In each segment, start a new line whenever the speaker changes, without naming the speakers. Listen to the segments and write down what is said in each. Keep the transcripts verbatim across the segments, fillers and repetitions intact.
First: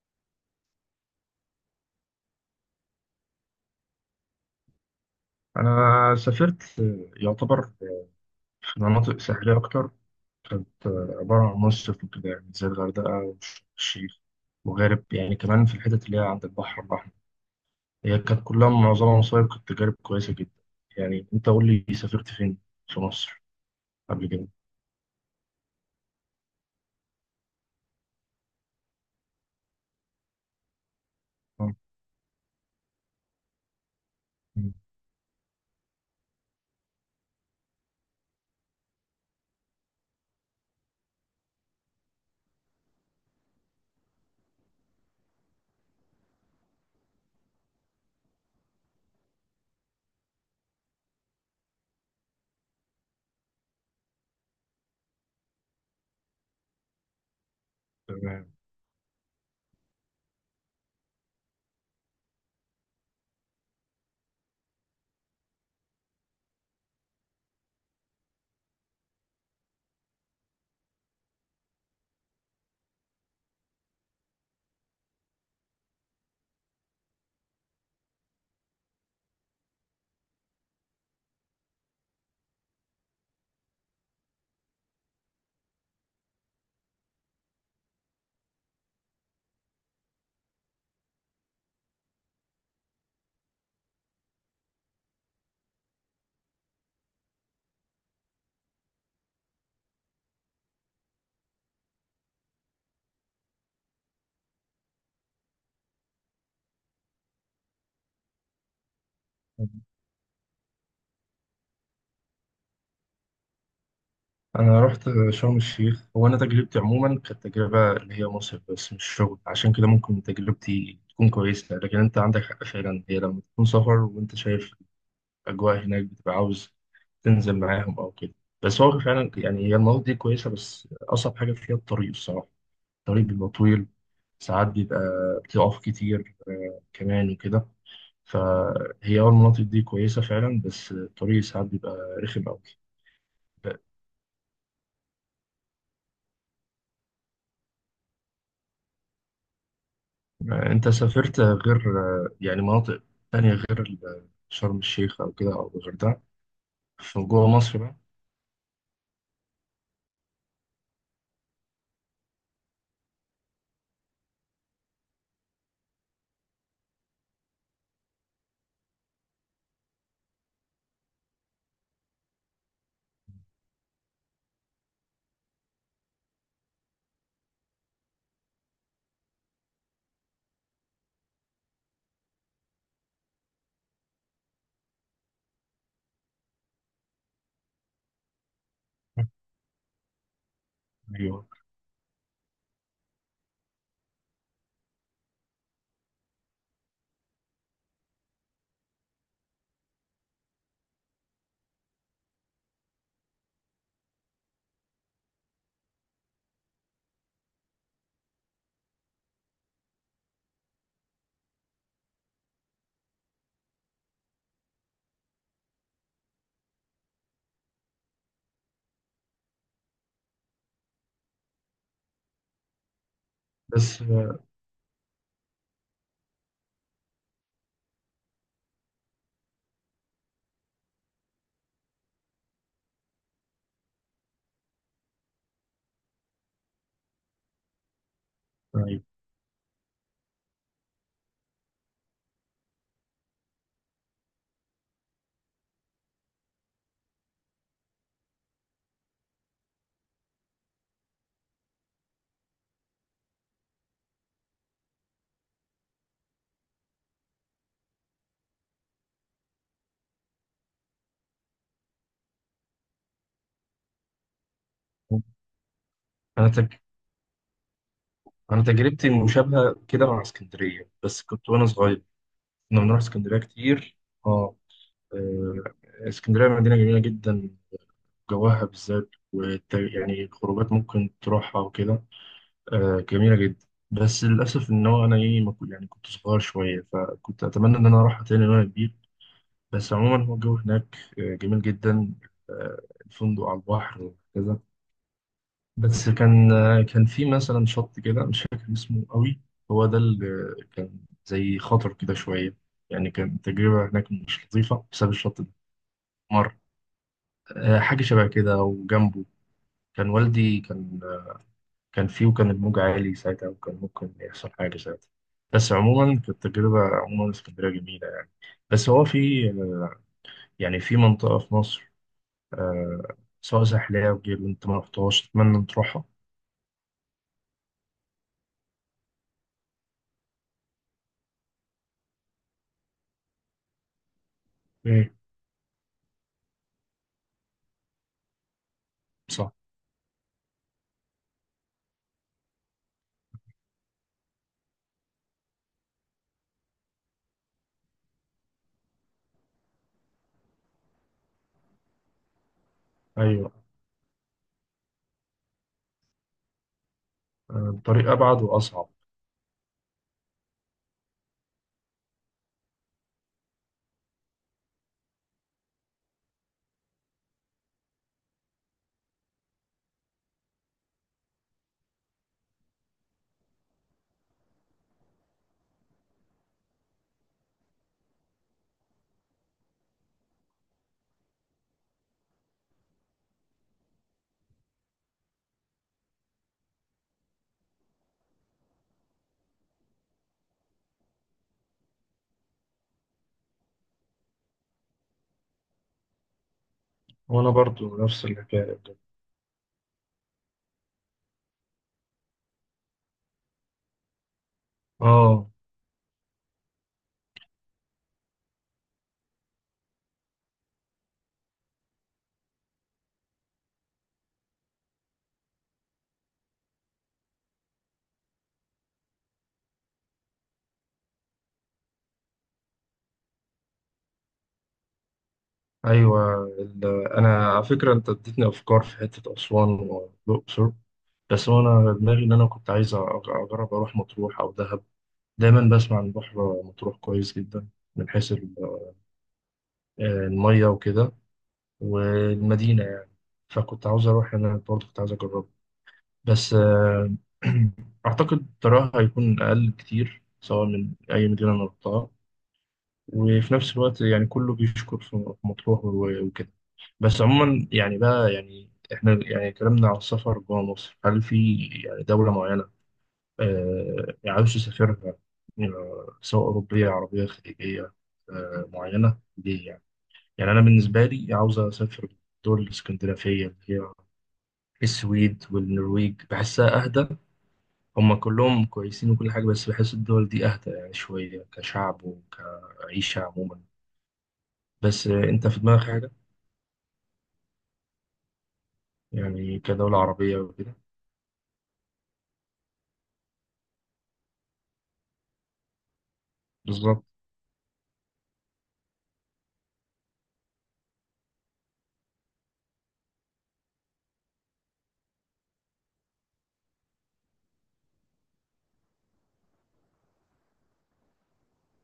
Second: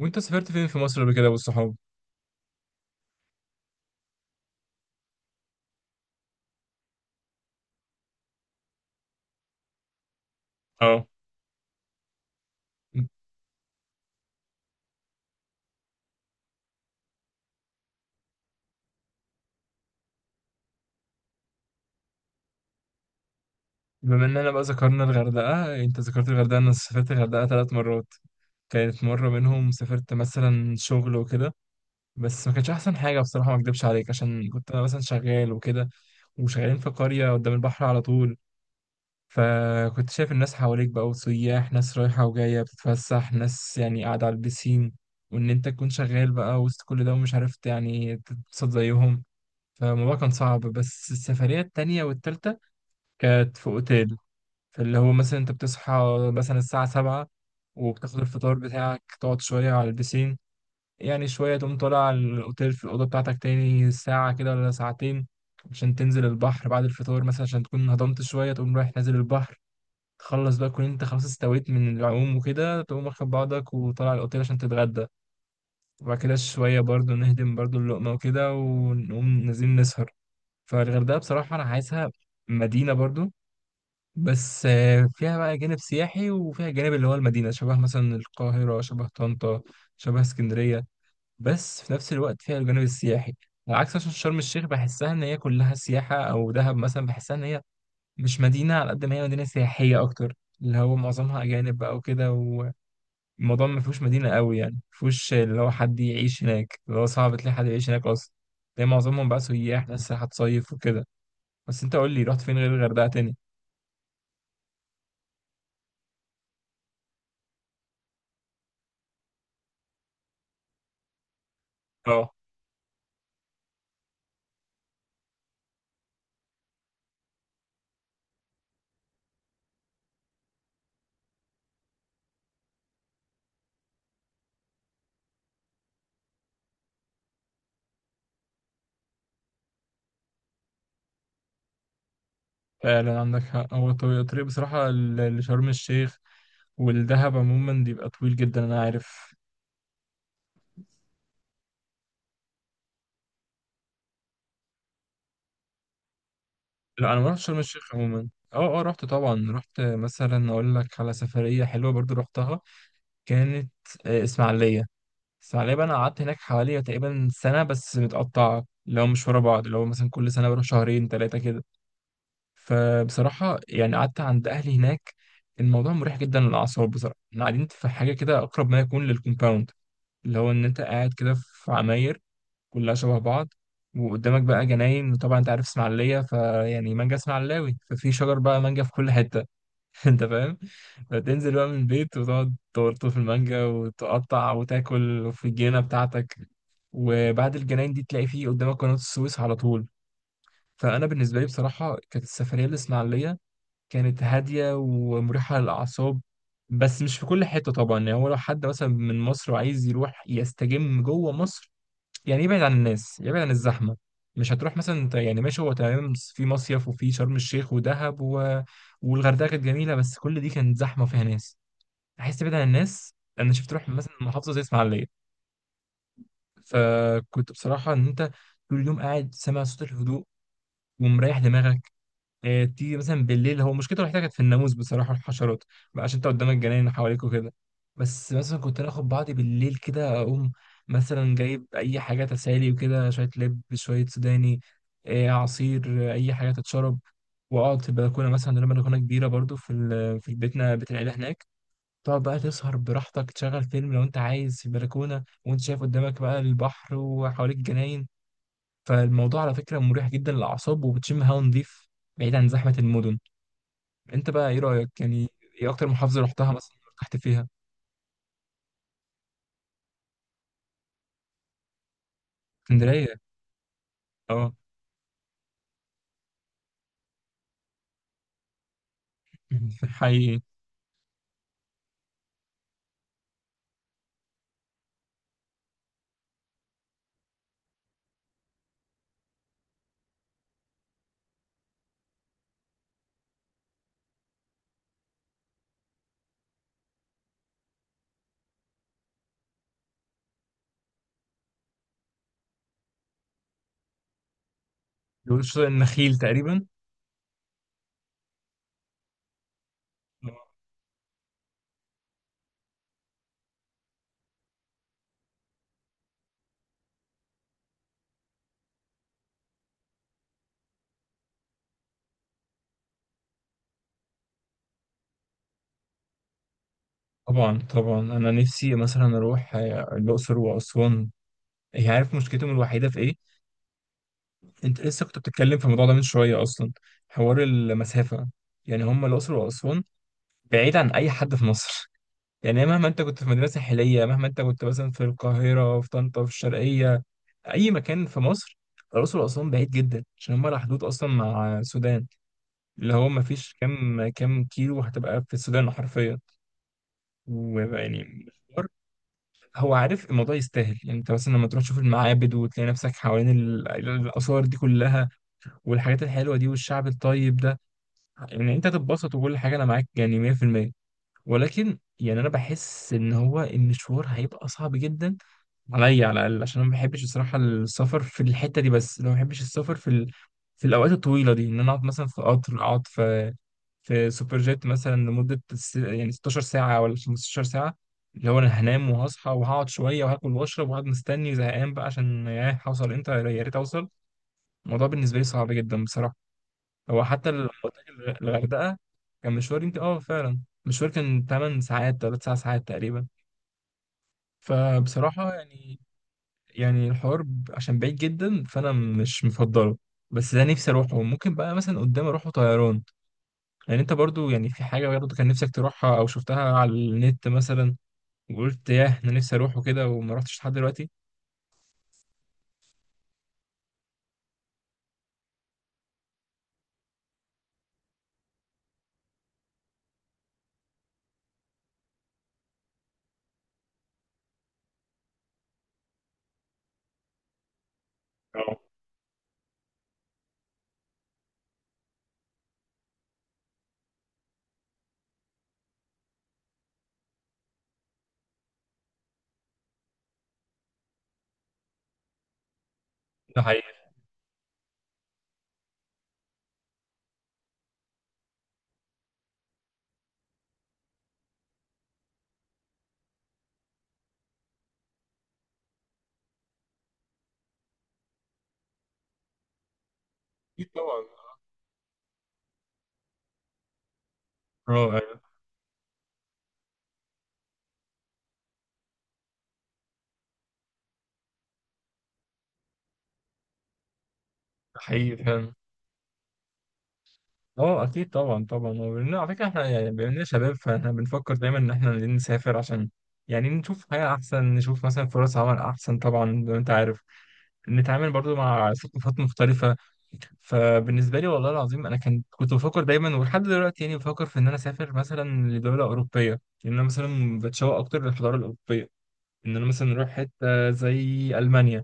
وانت سافرت فين في مصر قبل كده والصحاب؟
أنا سافرت، يعتبر، في مناطق ساحلية أكتر. كانت
اه،
عبارة عن مصيف وكده، يعني زي الغردقة والشيخ وغارب، يعني كمان في الحتت اللي هي عند البحر الأحمر. هي كانت كلها معظمها مصايف، كانت تجارب كويسة جدا. يعني أنت قول لي سافرت فين في مصر
بما
قبل كده؟
اننا بقى ذكرنا الغردقة، انت ذكرت الغردقة، انا سافرت الغردقة تلات مرات. كانت مرة منهم سافرت مثلا شغل وكده،
آه،
بس ما كانش احسن حاجة بصراحة، ما اكدبش عليك عشان كنت انا مثلا شغال وكده، وشغالين في قرية قدام البحر على طول. فكنت شايف الناس حواليك بقى، وسياح، ناس رايحة وجاية بتتفسح، ناس يعني قاعدة على البسين، وإن أنت تكون شغال بقى وسط كل ده ومش عرفت يعني تتبسط زيهم. فالموضوع كان صعب. بس السفرية التانية والتالتة كانت في اوتيل، فاللي هو مثلا انت بتصحى مثلا الساعة سبعة، وبتاخد
تمام.
الفطار بتاعك، تقعد شوية على البسين، يعني شوية تقوم طالع على الأوتيل في الأوضة بتاعتك تاني ساعة كده ولا ساعتين، عشان تنزل البحر بعد الفطار مثلا عشان تكون هضمت شوية، تقوم رايح نازل البحر، تخلص بقى كون انت خلاص استويت من العوم وكده، تقوم واخد بعضك وطالع الأوتيل عشان تتغدى، وبعد كده شوية برضو نهدم برضو اللقمة وكده، ونقوم نازلين نسهر. فالغردقة بصراحة أنا عايزها مدينة برضو، بس آه، فيها بقى جانب سياحي، وفيها جانب اللي هو المدينة، شبه مثلا القاهرة، شبه طنطا، شبه اسكندرية، بس في نفس الوقت فيها الجانب السياحي. على عكس مثلا شرم الشيخ بحسها إن هي كلها سياحة، أو دهب مثلا بحسها إن هي مش مدينة على قد ما هي مدينة سياحية أكتر، اللي هو معظمها أجانب بقى وكده، والموضوع ما فيهوش مدينة قوي، يعني ما فيهوش اللي هو حد يعيش هناك، اللي هو صعب تلاقي حد يعيش هناك أصلا، تلاقي معظمهم بقى سياح، ناس رايحة تصيف وكده. بس أنت قول لي، رحت فين غير الغردقة تاني؟
أنا رحت شرم الشيخ. هو أنا تجربتي عموما كانت تجربة اللي هي مصيف بس مش شغل، عشان كده ممكن تجربتي تكون كويسة، لكن أنت
اه،
عندك حق فعلا. هي لما تكون سفر وأنت شايف اجواء هناك بتبقى عاوز تنزل معاهم او كده. بس هو فعلا يعني هي المناطق دي كويسه، بس اصعب حاجه فيها الطريق الصراحه. الطريق بيبقى طويل، ساعات بيبقى بتقف كتير آه، كمان وكده. فهي اه المناطق دي كويسه فعلا، بس الطريق ساعات بيبقى رخم قوي.
فعلا عندك حق، هو الطريق الطريق بصراحة ل- لشرم الشيخ والدهب عموما بيبقى طويل جدا، أنا عارف.
انت سافرت غير آه، يعني مناطق تانية غير ال- شرم الشيخ او كده او الغردقه
لا، أنا
في
ما رحتش
جوه
شرم
مصر
الشيخ
بقى؟
عموما. اه اه، رحت طبعا، رحت مثلا، أقول لك على سفرية حلوة برضو رحتها، كانت آه، إسماعيلية. إسماعيلية بقى أنا قعدت هناك حوالي تقريبا سنة، بس متقطعة، اللي هو مش ورا بعض، اللي هو مثلا كل سنة بروح شهرين تلاتة كده. فبصراحة يعني قعدت عند أهلي هناك. الموضوع مريح جدا للأعصاب بصراحة. احنا قاعدين في حاجة كده أقرب ما يكون للكومباوند، لو ان انت قاعد كده في عماير كلها شبه بعض، وقدامك بقى جناين، وطبعا انت عارف اسماعيليه فيعني مانجا اسماعيلاوي، ففي شجر بقى مانجا في كل حته. انت فاهم.
ايوه.
فتنزل بقى من البيت وتقعد تورطه في المانجا وتقطع وتاكل في الجنينه بتاعتك، وبعد الجناين دي تلاقي فيه قدامك قناة السويس على طول. فأنا بالنسبة لي بصراحة كانت السفرية الإسماعيلية كانت هادية ومريحة للأعصاب. بس مش في كل حتة طبعا، يعني هو لو حد مثلا من مصر وعايز يروح يستجم جوه مصر، يعني يبعد عن الناس، يبعد عن الزحمة، مش هتروح مثلا انت، يعني ماشي هو تمام في مصيف وفي شرم الشيخ ودهب و... والغردقة كانت جميلة، بس كل دي كانت زحمة وفيها ناس، عايز تبعد عن الناس. انا شفت روح
بس
مثلا
آه،
محافظة زي اسماعيلية. فكنت بصراحة ان انت طول اليوم قاعد سامع صوت الهدوء ومريح دماغك. آه، تيجي مثلا بالليل، هو مشكلته الوحيده كانت في الناموس بصراحه والحشرات بقى، عشان انت قدامك جناين حواليك وكده. بس مثلا كنت انا
ايوه،
اخد بعضي بالليل كده، اقوم مثلا جايب اي حاجه تسالي وكده، شويه لب، شويه سوداني، آه، عصير، آه، اي حاجه تتشرب، واقعد في البلكونه مثلا، لما البلكونه كبيره برضو في ال- في بيتنا، بيت العيله هناك، تقعد بقى تسهر براحتك، تشغل فيلم لو انت عايز في البلكونه، وانت شايف قدامك بقى البحر، وحواليك جناين. فالموضوع على فكره مريح جدا للاعصاب، وبتشم هوا نضيف، بعيد عن زحمه المدن. انت بقى ايه رأيك يعني؟ ايه اكتر محافظة
انا
رحتها مثلا ارتحت فيها؟
أنا تجربتي مشابهة كده مع اسكندرية، بس كنت وأنا صغير. كنا بنروح
اسكندرية،
اسكندرية كتير.
اه.
آه آه، اسكندرية مدينة جميلة جدا، جواها بالذات والت- يعني
حقيقي.
الخروجات ممكن تروحها وكده. آه، جميلة جدا. بس للأسف إن هو أنا إيه ما كنت- يعني كنت صغير شوية، فكنت أتمنى إن أنا أروحها تاني وأنا كبير. بس عموما هو الجو هناك آه، جميل جدا. آه، الفندق على البحر وكذا. بس كان كان في مثلا شط كده مش فاكر اسمه قوي، هو ده اللي كان زي خطر كده شوية. يعني كان تجربة هناك مش لطيفة بسبب الشط
بيقولوا
ده.
شاطئ النخيل
مر،
تقريبا.
آه، حاجة شبه كده. وجنبه كان
آه.
والدي، كان كان فيه، وكان الموج عالي ساعتها، وكان ممكن يحصل حاجة ساعتها. بس عموما كانت تجربة. عموما اسكندرية جميلة يعني. بس هو في، آه، يعني في منطقة في مصر، آه، سواء ساحلية أو غيره أنت ما رحتهاش، أتمنى أن تروحها.
طبعا طبعا، انا نفسي مثلا اروح آه، الاقصر واسوان. هي عارف مشكلتهم الوحيدة في ايه؟ انت لسه
إيه.
كنت بتتكلم في الموضوع ده من شوية اصلا، حوار المسافة. يعني هم الاقصر
صح.
واسوان بعيد عن اي حد في مصر. يعني مهما انت كنت في مدينة ساحلية، مهما انت كنت مثلا في القاهرة، في طنطا، في الشرقية، اي مكان في مصر، الاقصر واسوان بعيد جدا عشان هم على حدود اصلا مع السودان، اللي هو ما
أيوه.
فيش كام كام كيلو هتبقى في السودان حرفيا.
آه،
ويعني
الطريق أبعد
مشوار.
وأصعب.
هو عارف الموضوع يستاهل، يعني انت مثلا لما تروح تشوف المعابد وتلاقي نفسك حوالين ال- الاثار دي كلها، والحاجات الحلوه دي، والشعب الطيب ده، يعني انت هتتبسط، وكل حاجه انا معاك يعني مية في المية. ولكن يعني انا بحس ان هو المشوار هيبقى صعب جدا عليا على الاقل، عشان انا ما بحبش الصراحه السفر في الحته دي. بس لو ما بحبش السفر في ال... في الاوقات الطويله دي، ان انا اقعد مثلا في قطر، اقعد في في سوبر جيت مثلا لمده س- يعني ست عشرة ساعة ساعه ولا خمستاشر ساعة ساعه، اللي هو انا هنام وهصحى وهقعد شويه وهاكل واشرب، وهقعد مستني زهقان بقى عشان ياه هوصل امتى، يا ريت اوصل. الموضوع بالنسبه لي صعب جدا بصراحه. هو حتى لما
وانا
قلت لك
برضو
الغ-
نفس الحكايه
الغردقه،
بجد.
كان مشوار، يمكن اه فعلا مشوار كان 8 ساعات، 3 ساعات ساعات تقريبا. فبصراحه
اه.
يعني، يعني الحوار ب- عشان بعيد جدا، فانا مش مفضله. بس ده نفسي اروحه، ممكن بقى مثلا قدام اروحه طيران. يعني انت برضو يعني في حاجه برضو كان نفسك تروحها او شفتها على النت مثلا، وقلت ياه انا نفسي اروحه كده وما رحتش لحد دلوقتي؟
ايوه. ال- انا على فكره انت اديتني افكار في حته اسوان والاقصر، بس انا دماغي ان انا كنت عايز أ- اجرب اروح مطروح او دهب. دايما بسمع عن بحر مطروح كويس جدا من حيث ال-
اه.
آه، الميه وكده، والمدينه يعني. فكنت عاوز اروح، انا برضو كنت عايز اجرب. بس آه، اعتقد تراها هيكون اقل كتير سواء من اي مدينه انا رحتها.
ده
وفي
حقيقي.
نفس الوقت يعني كله بيشكر في مطروح و- وكده. بس عموما يعني بقى، يعني احنا يعني اتكلمنا على السفر جوه مصر، هل في يعني دولة معينة آه عاوز تسافرها؟ آه، سواء أوروبية عربية خليجية، آه معينة دي يعني. يعني أنا
اكيد طبعا.
بالنسبة لي عاوز أسافر الدول الاسكندنافية اللي هي
اه، أيوة،
السويد والنرويج، بحسها أهدى. هما كلهم كويسين وكل حاجة، بس بحس الدول دي أهدى يعني شوية، كشعب وكعيشة عموما.
ده
بس
حقيقي
آه، انت
فعلا.
في دماغك حاجة؟
اه، اكيد طبعا طبعا، وبن- على فكره
يعني
احنا يعني
كدولة
بما اننا
عربية
شباب،
وكده.
فاحنا بنفكر دايما ان احنا عايزين نسافر عشان يعني نشوف حياه احسن، نشوف مثلا فرص عمل احسن طبعا زي ما انت عارف،
بالظبط.
نتعامل برضو مع ثقافات مختلفة. فبالنسبة لي والله العظيم أنا كان كنت بفكر دايما، ولحد دلوقتي يعني بفكر في إن أنا أسافر مثلا لدولة أوروبية، لأن أنا مثلا بتشوق أكتر للحضارة الأوروبية، إن أنا مثلا أروح حتة زي ألمانيا.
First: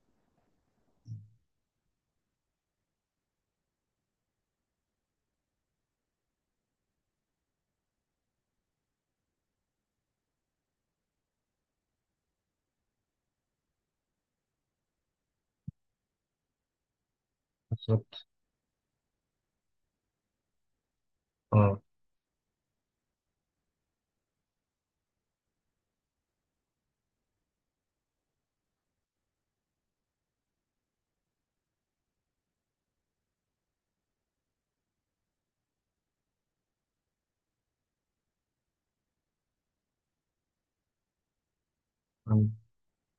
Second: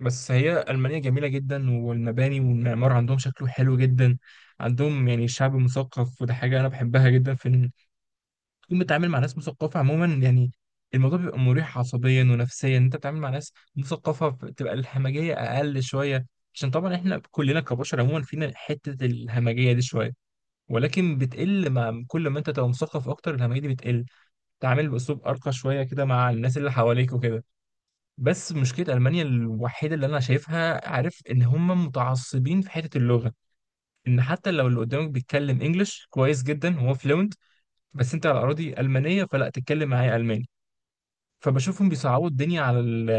بس هي ألمانيا جميلة جدا، والمباني والمعمار عندهم شكله حلو جدا، عندهم يعني شعب مثقف، وده حاجة أنا بحبها جدا. في تكون بتتعامل مع ناس مثقفة عموما، يعني الموضوع بيبقى مريح عصبيا ونفسيا، إن انت بتتعامل مع ناس مثقفة بتبقى الهمجية اقل شوية، عشان طبعا احنا كلنا كبشر عموما
بالظبط.
فينا حتة الهمجية دي شوية، ولكن بتقل
اه
مع كل ما انت تبقى مثقف اكتر، الهمجية دي بتقل، تعامل باسلوب ارقى شوية كده مع الناس اللي حواليك وكده. بس مشكلة المانيا الوحيدة اللي انا شايفها، عارف ان هم متعصبين في حتة اللغة، ان حتى لو اللي قدامك بيتكلم انجلش كويس جدا، هو فلوينت، بس انت على اراضي المانية فلا تتكلم معايا الماني. فبشوفهم بيصعبوا
عن-
الدنيا على ال-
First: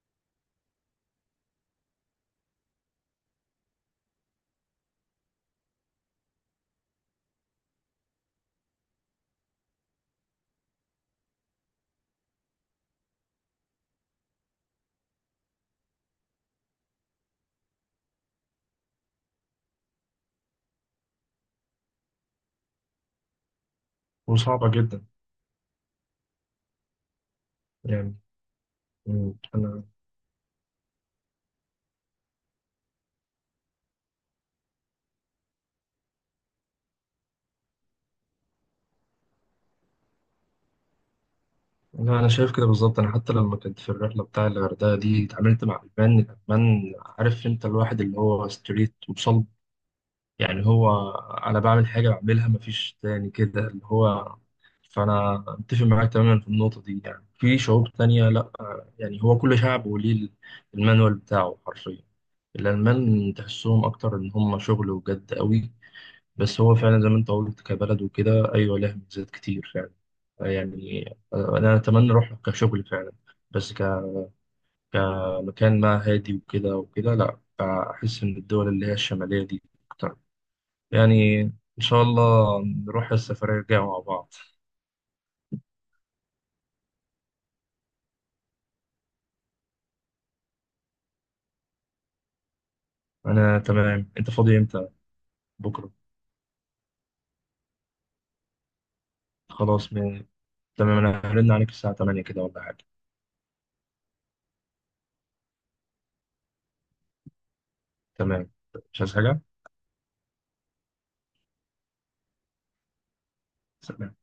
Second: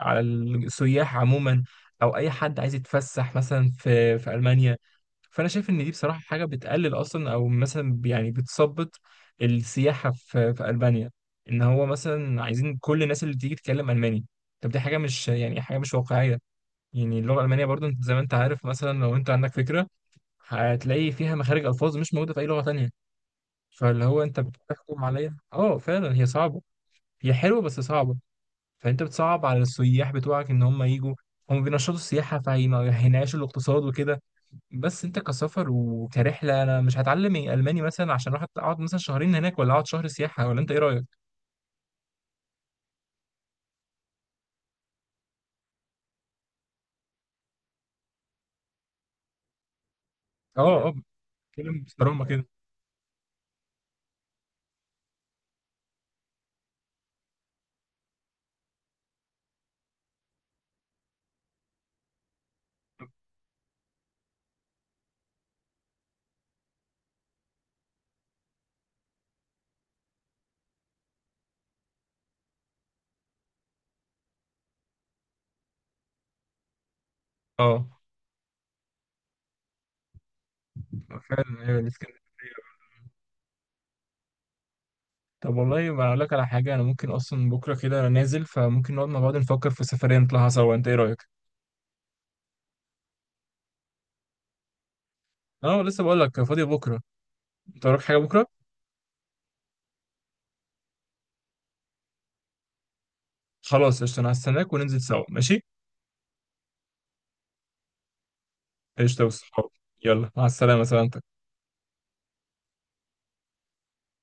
على السياح عموما، او اي حد عايز يتفسح مثلا في في المانيا. فانا شايف ان دي بصراحه حاجه بتقلل اصلا، او مثلا يعني بتثبط السياحه في في المانيا، ان هو مثلا عايزين كل الناس اللي بتيجي تتكلم الماني. طب دي حاجه مش يعني حاجه مش واقعيه. يعني اللغه الالمانيه برضو انت زي ما انت عارف، مثلا لو انت عندك فكره هتلاقي فيها مخارج الفاظ مش موجوده في اي لغه تانية. فاللي هو انت
وصعبة جدا
بتحكم عليها، اه فعلا هي صعبه. هي حلوه بس
يعني.
صعبه. فانت
مم.
بتصعب على
انا
السياح بتوعك ان هم يجوا، هم بينشطوا السياحه فهينعشوا الاقتصاد وكده. بس انت كسفر وكرحله انا مش هتعلم الماني مثلا عشان اروح اقعد مثلا شهرين هناك ولا اقعد شهر سياحه، ولا انت ايه رايك؟
لا، انا شايف كده بالظبط. انا حتى لما كنت في الرحلة بتاع الغردقة دي اتعاملت مع المان الالمان. عارف انت الواحد اللي هو ستريت وصلب، يعني
اه اه،
هو انا
بتكلم
بعمل حاجة
بصرامه كده.
بعملها مفيش تاني كده اللي هو. فانا متفق معاك تماما في النقطة دي، يعني في شعوب تانية لا، يعني هو كل شعب وليه المانوال بتاعه حرفيا. الألمان تحسهم أكتر إن هم شغل وجد قوي. بس هو فعلا زي ما أنت قلت كبلد وكده، أيوة لها ميزات كتير فعلا يعني. أنا أتمنى أروح كشغل فعلا، بس ك... كمكان ما، هادي وكده وكده، لأ،
اه،
أحس إن الدول اللي هي الشمالية دي أكتر يعني.
فعلا ايوه
إن شاء
الاسكندريه.
الله نروح السفرية الجاية مع بعض.
طب والله ما اقول لك على حاجه، انا ممكن اصلا بكره كده انا نازل، فممكن نقعد مع بعض نفكر في سفريه نطلعها سوا، انت ايه رايك؟
أنا تمام، أنت فاضي إمتى؟
اه،
بكرة؟
لسه بقول لك فاضي بكره. انت وراك حاجه بكره؟
خلاص م... تمام، أنا هرن عليك الساعة الثامنة كده ولا حاجة.
خلاص قشطه، انا هستناك وننزل سوا، ماشي؟
تمام. مش عايز
قشطه يا
حاجة؟
أستاذ. يلا مع السلامه، سلامتك.
سلام.